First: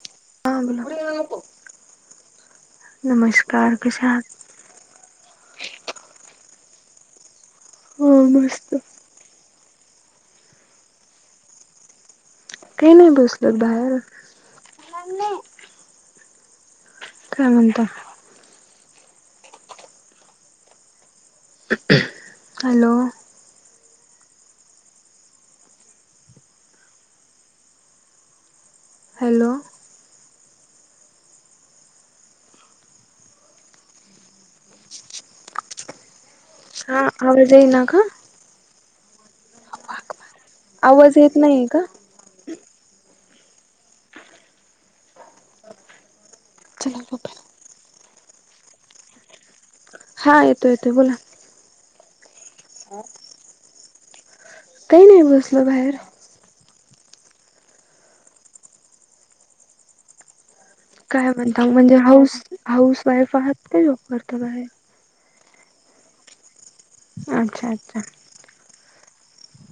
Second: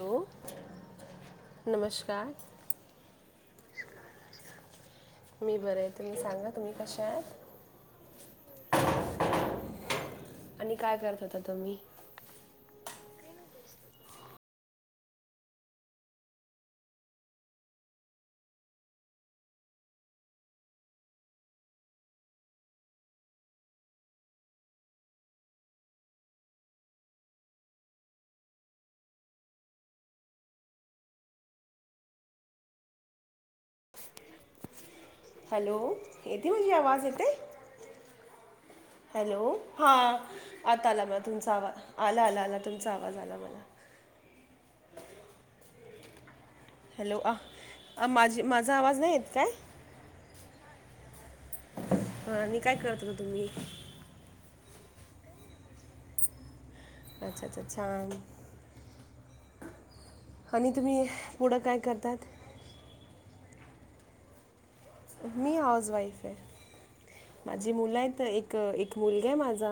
Hello हा ब नमस्कार नमस्कार. कार कशात? मी बर आहे तुम्ही सांगा तुम्ही कश आहे. हा मस्त. आणि काय करत होता तुम्ही काही नाही बसल बाहेर. काय म्हणत. हॅलो. हॅलो. हॅलो. येते माझी हा आवाज येते आवाज येईना का. हॅलो हां आता आला आवाज मला येत तुमचा नाहीये आवाज का आला आला आला तुमचा आवाज आला मला हॅल. चला माझी माझा आवाज नाही येत काय? हा येतो येतोय बोला. हा आणि काय करतो का तुम्ही? काही नाही बसल बाहेर. अच्छा अच्छाच्छान. काय म्हणत म्हणजे हाऊस हाऊस वाईफ आहात. काय झप करतो बाहे. मी हाऊस वईफ आहे. अच्छा माझी अच्छा मुलं आहेत एक मुलगे माझा.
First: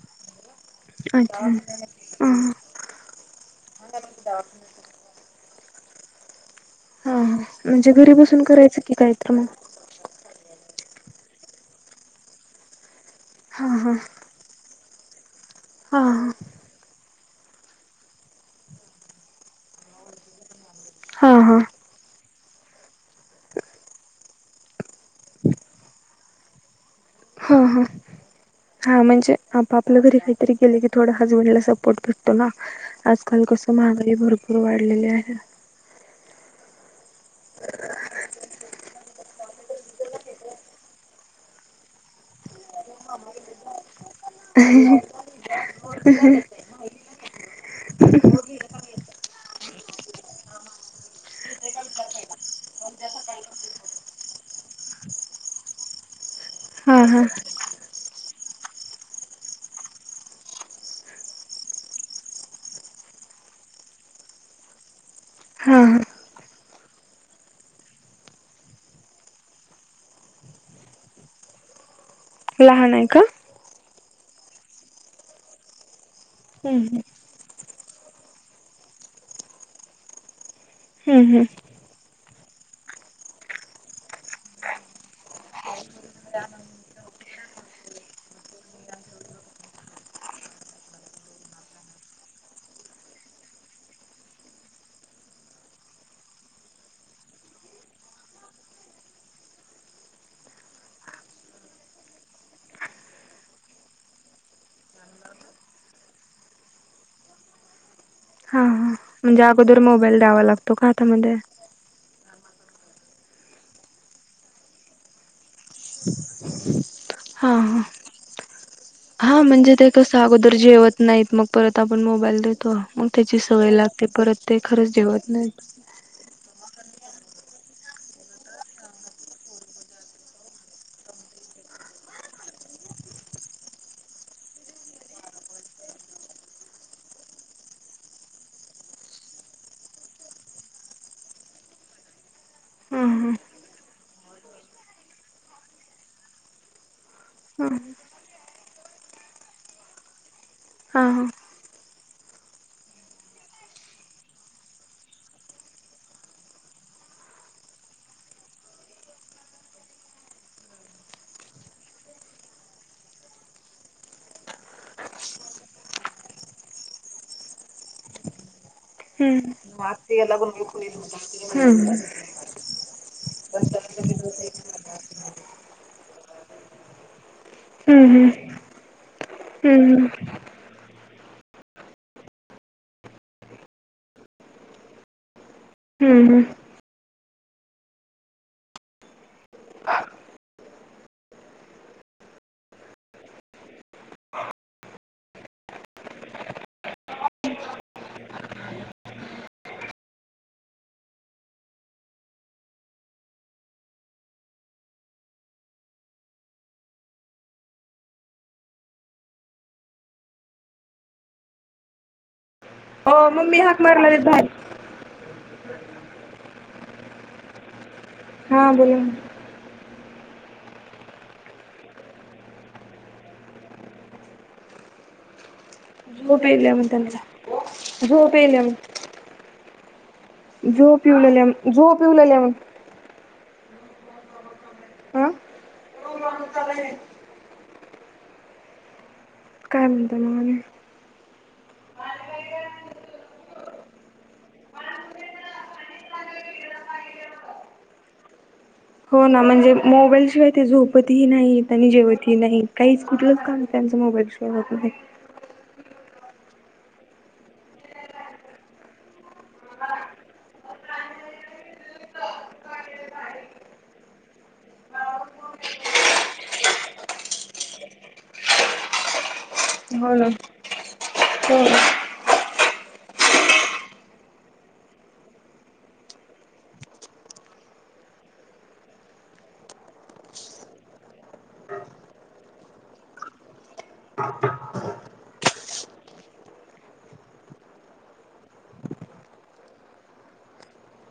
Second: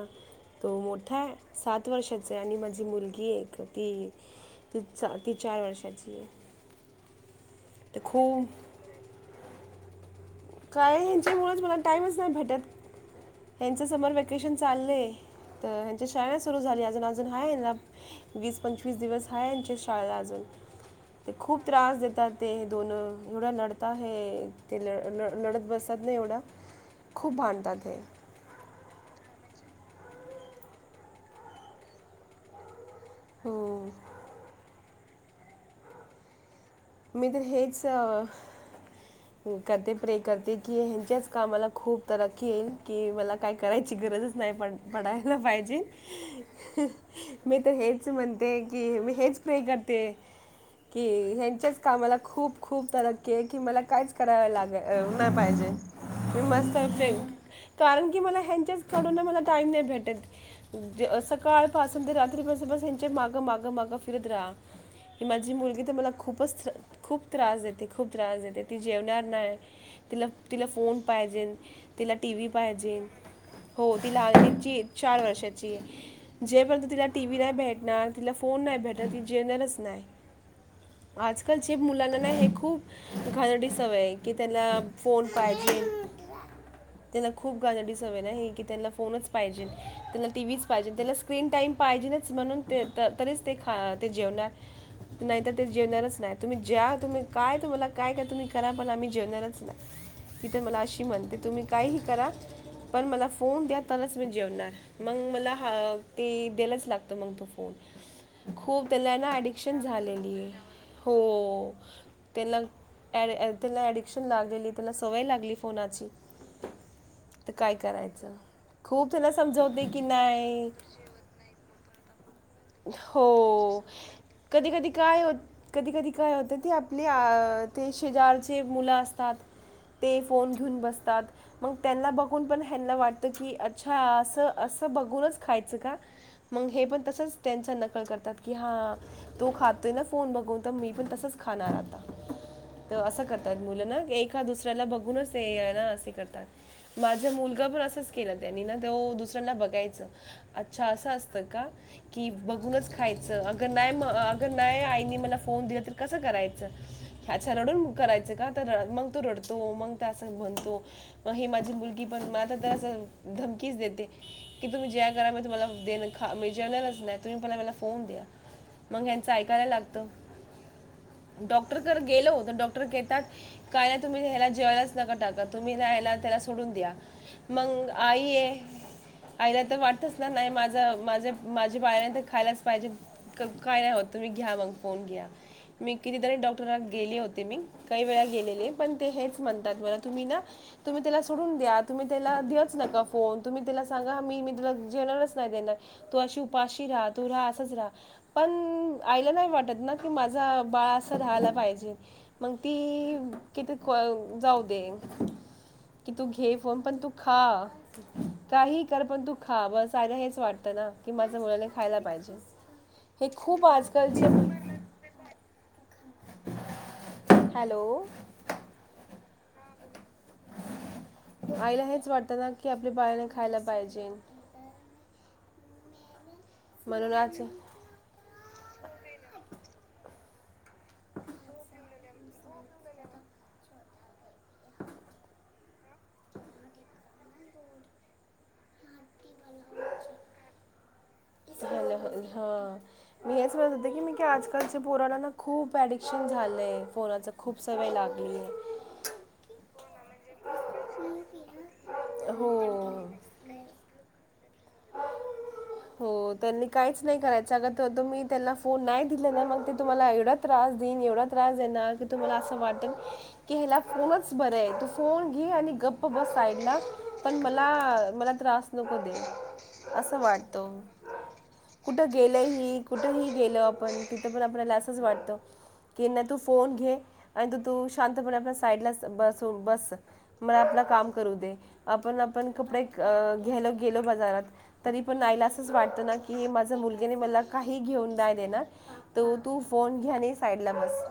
तो मोठा आहे अच्छा सात ह हा वर्षाचा आहे आणि माझी मुलगी एक ती ती ती चार वर्षाची जे हा, हा. म्हणजे घरी बसून करायचं की काही तर मग. काय ह्यांच्यामुळेच मला टाइमच नाही भेटतं. हा ह्यांचं हा समर व्हॅकेशन चालले तर हा हेंची शाळा नाय सुरु झाली अ अजून हाय ना वीस, पंचवीस दिवस हाय यांची शाळा अजून. ते हा हा खूप त्रास देतात ते दोन एवढा लढता हे ते ल ल लढत बसत नाही एवढं खूप हा हा भांडतात हे. हा म्हणजे आप आपल्या घरी काहीतरी गेले की थोडा हसबंडला सपोर्ट भेटतो ना. आजकाल कस हो महागाई भरपूर वाढलेली आहे. [inaudible] मी तर हेच करते प्रे करते की हेंच्याच कामाला खूप तरकी येईल की मला काय करायची गरजच नाही पड पडायला पाहिजे. मी तर हेच म्हणते की, मी हेच प्रे करते की हेंच्याच कामाला खूप खूप तरक्की आहे की मला कायच करावं लागे नाही पाहिजे. मी मस्त हा फ हा. कारण की मला ह्यांच्याचकडूनून मला टाईम नाही भेटत जे सकाळपासून ते रात्रीपासून बस ह्यांच्या मागं मागं मागं फिरत राहा. की माझी हा मुलगी तर हा मला खूपच खूप त्रास देते, खूप त्रास देते. ती जेवणार नाही, तिला, तिला फोन पाहिजेल. तिला टी व्ही लहान आहे पाहिजेल. का? हो ती लाग तची आहे चार वर्षाची आहे. जे हम्म पर्यंत हम्म. तिला टी व्ही नाही भेट ना तिला फोन नाही भेटत ती जेवनारच नाही. हम्म, हम्म. आजकालचे मुलांना ना हे खूप घाणेरडी सवय आहे, की त्याला फोन पाहिजे, त्याला खूप गाणं दिसवं ना हे कि त्यांला फोनच पाहिजे, त्याला टीव्हीच पाहिजे, त्याला स्क्रीन टाइम पाहिजेच म्हणून तरीच ते ख ते जेवणार नाहीतर ते जेवणारच नाहीत. तुम्ही ज्या तुम्ही काय तुमाला काय काय तुम्ही करा पण आम्ही जेवणारच नाही. तिथ मला अशी म्हणते तुम्ही काहीही करा पण मला फोन द्या, तरच मी जेवणार. मग मला हा ते द्यालाच लागत मग तो फोन. हा, खूप हा त्याला ना म्हणजे ॲडिक्शन अगोदर मोबाईल झालेली द्यावा आहे लागतो का तर मग द हो त्याला त्याला ऍडिक्शन लागलेली, त्याला सवय लागली फोनाची, तर हा काय हा. करायचं? खूप त्याला हा म्हणजे समजवते ते की कसं अगोदर नाही जेवत नाहीत, मग परत आपण मोबाईल दे हो कधी, कधी खरंच काय जेवत होत, नाहीत. कधी कधी काय होत ती आपले अ ते शेजारचे मुलं असतात ते फोन घेऊन बसतात, मग त्यांना बघून पण ह्यांना वाटत की अच्छा असं असं बघूनच खायचं का. मग हे पण तसंच त्यांच्या नकल करतात. की हा तो खातोय ना फोन बघून, तर मी पण तसच खाणार आता. तर हा असं करतात मुलं ना की एखाद दुसऱ्याला बघूनच ते हाय ना असे करतात. माझा हा मुलगा पण असंच केला त्यांनी ना तो दुसऱ्यांला बघायच अच्छा हा असं असतं का कि बघूनच खायचं अगर नाही म अगर नाही आईने मला फोन दिला तर कसं करायचं. अच्छा रडून करायचं का तर मग तो रडतो, मग असं म्हणतो, मग हे माझी मुलगी पण मला तर अस धमकीच देते. की तुम्ही ज्या करा म तुम्हाला देण मग जेवणारच नाही‌ तुम्ही पहिला मला फोन द्या. मग ह्यांच हम्म ऐकायला लागतं. हम्म डॉक्टरकर गेलो, तर डॉक्टर घेतात काय ना तुम्ही ह्याला जेवायलाच नका टाका तुम्ही याला त्याला सोडून द्या. मग हम्म आई हम्म. हम्म ये आईला तर हम्म वाटतच ना नाही माझ मा [unintelligible] माझ्या बा खायलाच पाहिजे काय नाही होत तुम्ही घ्या मग फोन घ्या मी हम्म कितीतरी हम्म. डॉक्टर गेले होते मी काही वेळा गेलेले पण ते हेच म्हणतात मला तुम्ही ना तुम्ही त्याला सोडून द्या तुम्ही त्याला दच नका फोन तुम्ही त्याला सांगा म मी तला जेणारच नाही देणार त अशी माशी राहा तू राहा असंच राहा पण आयला नाही वाटत ना कि माझा बाळ असा राहाला पाहिजे मग ती किती जाऊ दे कि तू घे फन पण तू खा काही कर पण तू खा बस आयला हेच वाटतं ना की माझ्या मुलाने खायला पाहिजे हो हे मम्मी खूप हाक आजकालचे मारलाारी हॅलो हा बोला आईला हेच वाटतं ना कि आपल्या बाळाने खायला पाहिजे झोपेल म्ह म्हणून आज त्यां झोपेलम जो पिऊला जो पिऊला लाेवन हं काय म्हणता मग आणि हॅल हा मी हेच म्हणत होते की मी आजकालच्या पोराला ना खूप ऍडिक्शन झालंय फोनाचा खूप सवय लागलीय हो ना म्हणजे मोबाईलशिवाय ते झोपतही नाही आणि जेवत नाही काहीच हो. कुठेचल त्यांचं मग बश हो त्यांनी काहीच नाही करायचं अग तुम्ही त्यांना फोन नाही दिले ना मग ते तुम्हाला एवढा त्रास देईन एवढा त्रास देणार की तुम्हाला असं वाटेल की ह्याला फोनच बर आहे तू फोन घे आणि गप्प बस साईडला पण मला मला त्रास नको दे हो असं ना वाट हो. कुठ गेल ह कुठही गेल आपण तिथ पण आपल्याला कुठे कुठे गेलही कुठे ही गेल आपण तीते पण आपल्याला असंच वाटत, की ना तू फोन घे, आणि तू तू शांतपणे आपल्या साईडला बस बस मला आपलं काम करू दे आपण आपण कपडे घ्याल गेलो बाजारात तरी पण आईला असंच वाटतं ना की माझ्या मुलगीने मला काही घेऊन द देणार त तू फोन घ्याने साईडला बस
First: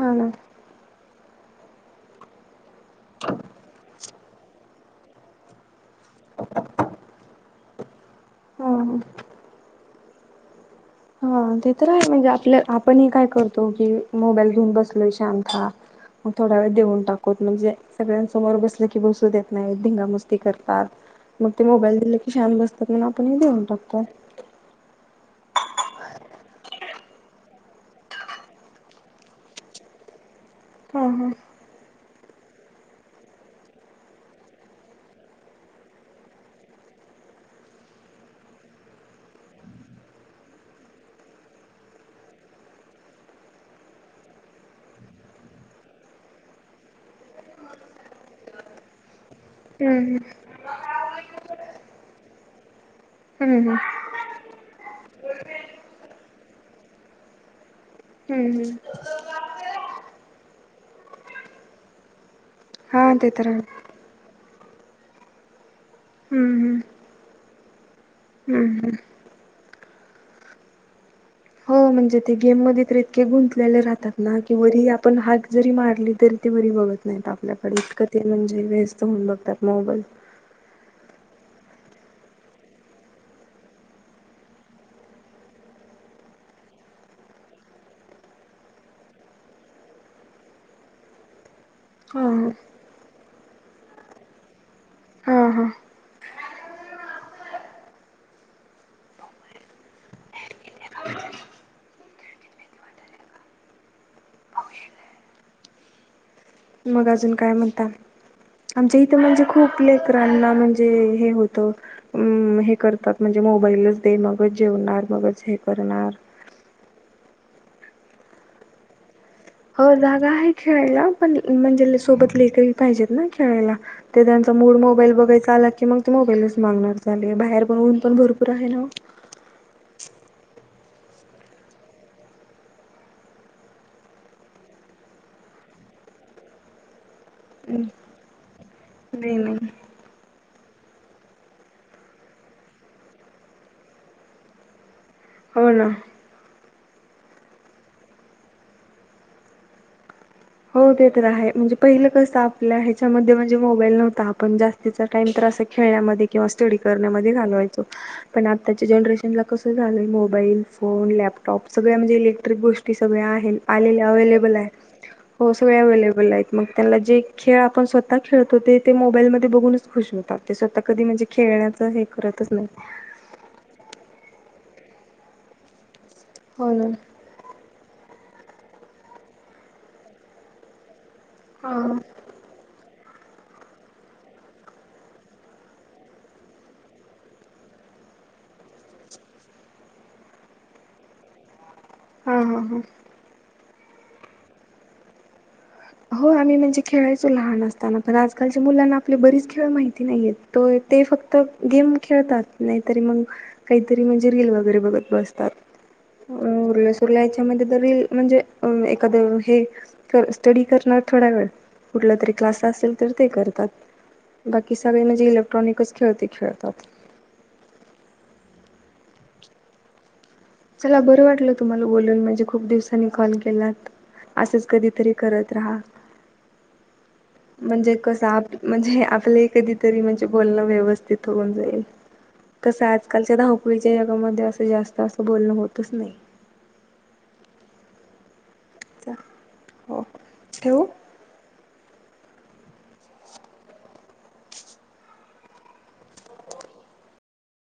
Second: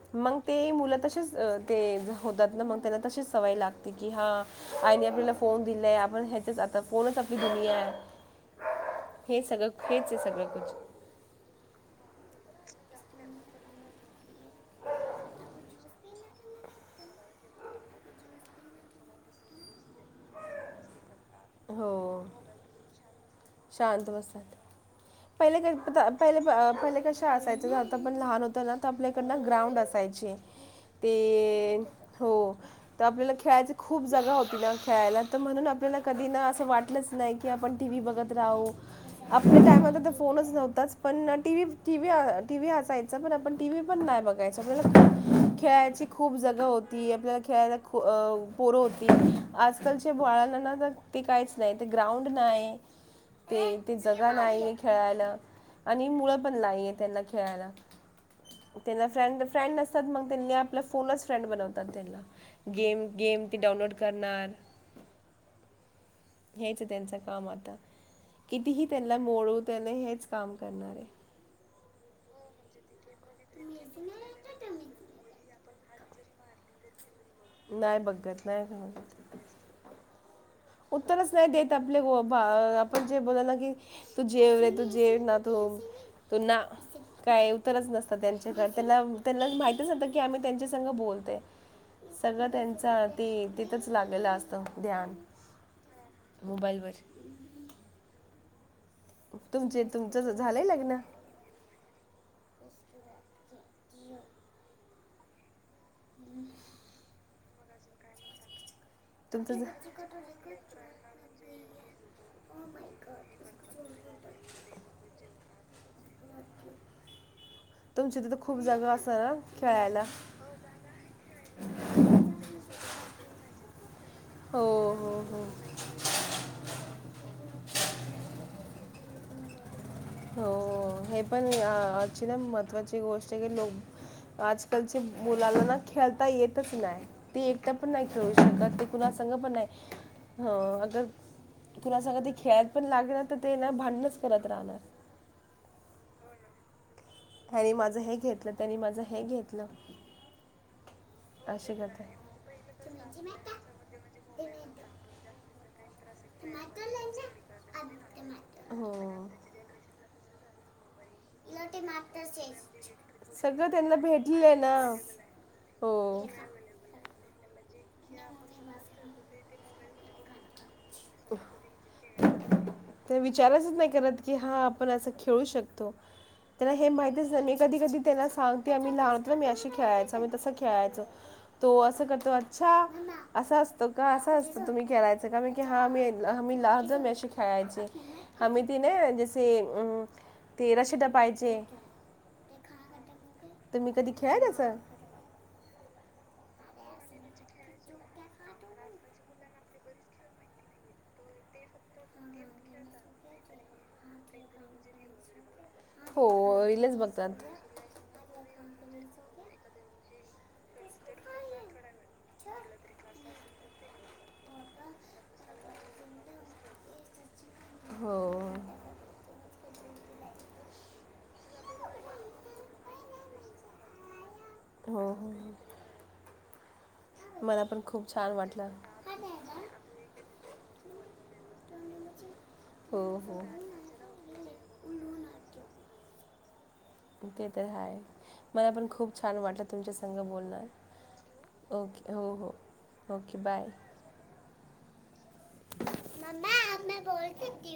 हा ना मग ते मुलं तसेच ते होतात ना मग त्यांना तशीच सवय लागते. की हा आईने आपल्याला फोन दिलाय आपण ह्याच्याच आता फोनच आपली दुनिया आहे. हा हा. हे सगळं [unintelligible] आहे. सगळं कुच हा ते तर आहेय म्हणजे आपलं आपण हे काय करतो की, मोबाईल घेऊन बसलोय शांत मग थोडा वेळ देऊन टाकू, म्हणजे सगळ्यांसमोर बसलं की बसू देत नाही. दंगा मस्ती करतात. मग ते मोबाईल दिले हो क ान बसतात, मग आपण देऊन टाकतो. शांत बसत, पहिलेहि पहिले कशा असायच आता पण लहान होत ना तर आपल्याकडन ग्राउंड असायचे हा ते हा. हो, तर आपल्याला खेळायची खूप जागा होती ना खेळायला तर म्हणून आपल्याला कधी ना असं वाटलंच नाही की आपण टीव्ही बघत राहू आपल्या टायम फोनच नव्हताच पण टीव्ही, टीव्ही असायचा पण आपण टीव्ही पण नाही बघायच, आपल्याला खेळायची खूप जग होती, आपल्याला खेळायला पोर होती. आजकालच्या हम्म हम्म. बाळ ना तर ते काहीच नाही ते ग्राउंड नाही. ते हम्म हम्म. ते जगा नाही. खेळायला, आणि मुलं पण नाही त्यांना खेळायला. हम्म हम्म. त्यांना फ्रेंड फ्रेंड असतात मग त्यांनी आपल्या फोनलाच फ्रेंड बनवतात त्यानला गेम हा ते गेम तर ती आहे. डाउनलोड करणार. हम्म हम्म. हेच त्यांच काम आता हम्म कितीही हम्म. त्यांना [unintelligible] त्याना हेच काम करणारे हो म्हणजे ते गेम म गुंतले राहतात, ना की आपण हा जरी मारली तरी ते बरी बघत आपल्याकडे नाही इतकं ते बघत म्हणजे व्यस्त नाही होऊन बघतात मोबाईल उत्तरच नाही देत आपले आपण जे बोला ना की तू जेव रे तू जेव ना तू, तू ना काय उत्तरच नसत त्यांच्याकडे त्यां त्यांना माहतीच नसत की आम्ही त्यांच्या संग बोलत. हा सगळं हा. त्यांच ते तिथच लागलेलं असत ध्यान हा हा. मोबाईल वर तुमचे तुमचं झालंय लग्न? मग अजून काय म्हणता, आमच्या इथं म्हणजे तुमचं झा- खूप लेकरांना म्हणजे हे होतं हे करतात म्हणजे मोबाईलच दे मगच जेवणार मगच हे करणार, तुमची तिथं खूप जागा असा हो जागा आहे खेळायला पण म्हणजे सोबत लेकरही पाहिजेत ना खेळायला, ते त्यांचा हो मूड मोबाईल हो हो. बघायचां आला की मग ते मोबाईलच मागणार ले बाहेर पण ऊन पण भरपूर आहे ना हो हे पण अशी ना महत्त्वाची गोष्ट आहे. की लोक आजकालच्या मुलाला ना खेळता येतच नाही. ते एकट पण नाही खेळू शकत, ते कुणा संंग पण नाही. ह अगर तुला सग ते खेळायला पण लागल ना तर ते ना भांडणच करत राहणार. हो ना त्यांनी माझं हे घेतलं त्यांनी माझं हे घेतलं. हो ते तर आहे अशी म्हणजे पहिलं करते कस आपल्या ह्याच्यामध्ये म्हणजे मोबाईल नव्हता, आपण जास्तीचा टाइम तर अस खेळण्यामध्ये किंवा स्टडी करण्यामध्ये घालवायचो, पण आत्ताच्या हो जनरेशनला कसं झालंय मोबाईल, फोन, लॅपटॉप सगळ्या म्हणजे, इलेक्ट्रिक गोष्टी सगळ्या आहेत सगळं त्यांना आलेल्या भेटलेलं अवलेबल आहे. ना हो सगळे हो अवेलेबल आहेत, मग त्यांना जे खेळ आपण स्वतः खेळतो ते मोबाईलमध्ये ते बघूनच खुश होतात ते सतत कधी म्हणजे खेळण्याचं हे करतच नाही. पण असं खेळू शकतो. त्याला हो हे ना माहितंच नाय मी कधीकधी त्याला सांगते अं मी लहानपणी आम्ही असं खेळायचं आम्ही तसं खेळायचं हा तो असं करतो, अच्छा असं असतो का असं असतो तुम्ही खेळायचं का मी हा मी आ्ही लाह अशी खेळायचे आम्ही ती नाय का जसे अम ते रशी टपायचे हा हा हा तुम्ही कधी खेळलाय तसं हो आम्ही म्हणजे खेळायचो लहान असताना पण आजकालच्या मुलांना आपली बरीच खेळ माहिती नाहीयेत त ते फक्त गेम खेळतात नाहीतरी मग काहीतरी म्हणजे रील वगैरे बघत बसतात. हो अ उरलं रीलच सुरलं बघतात याच्यामध्ये तर रील म्हणजे, अ एखादं हे स्टडी करणार थोडा वेळ कुठला तरी क्लास असेल तर ते करतात बाकी सगळे म्हणजे इलेक्ट्रॉनिकच खेळ ते खेळतात. हो चला बरं वाटलं तुम्हाला बोलून म्हणजे खूप दिवसांनी कॉल केलात. असंच हो कधीतरी हो करत राहा. मला पण म्हणजे खूप छान कसं वाटलं म्हणजे आपलं ही कधीतरी म्हणजे बोलणं व्यवस्थित होऊन जाईल. कसं हो आजकालच्या हो धावपळीच्या जगामध्ये असं जास्त असं बोलणं होतच नाही. ते तर हाय मला पण खूप छान वाटलं तुमच्या हो संग बोलणं ठेवू? ओके हो हो ओके बाय मम्मा अब मे बोल सकती ह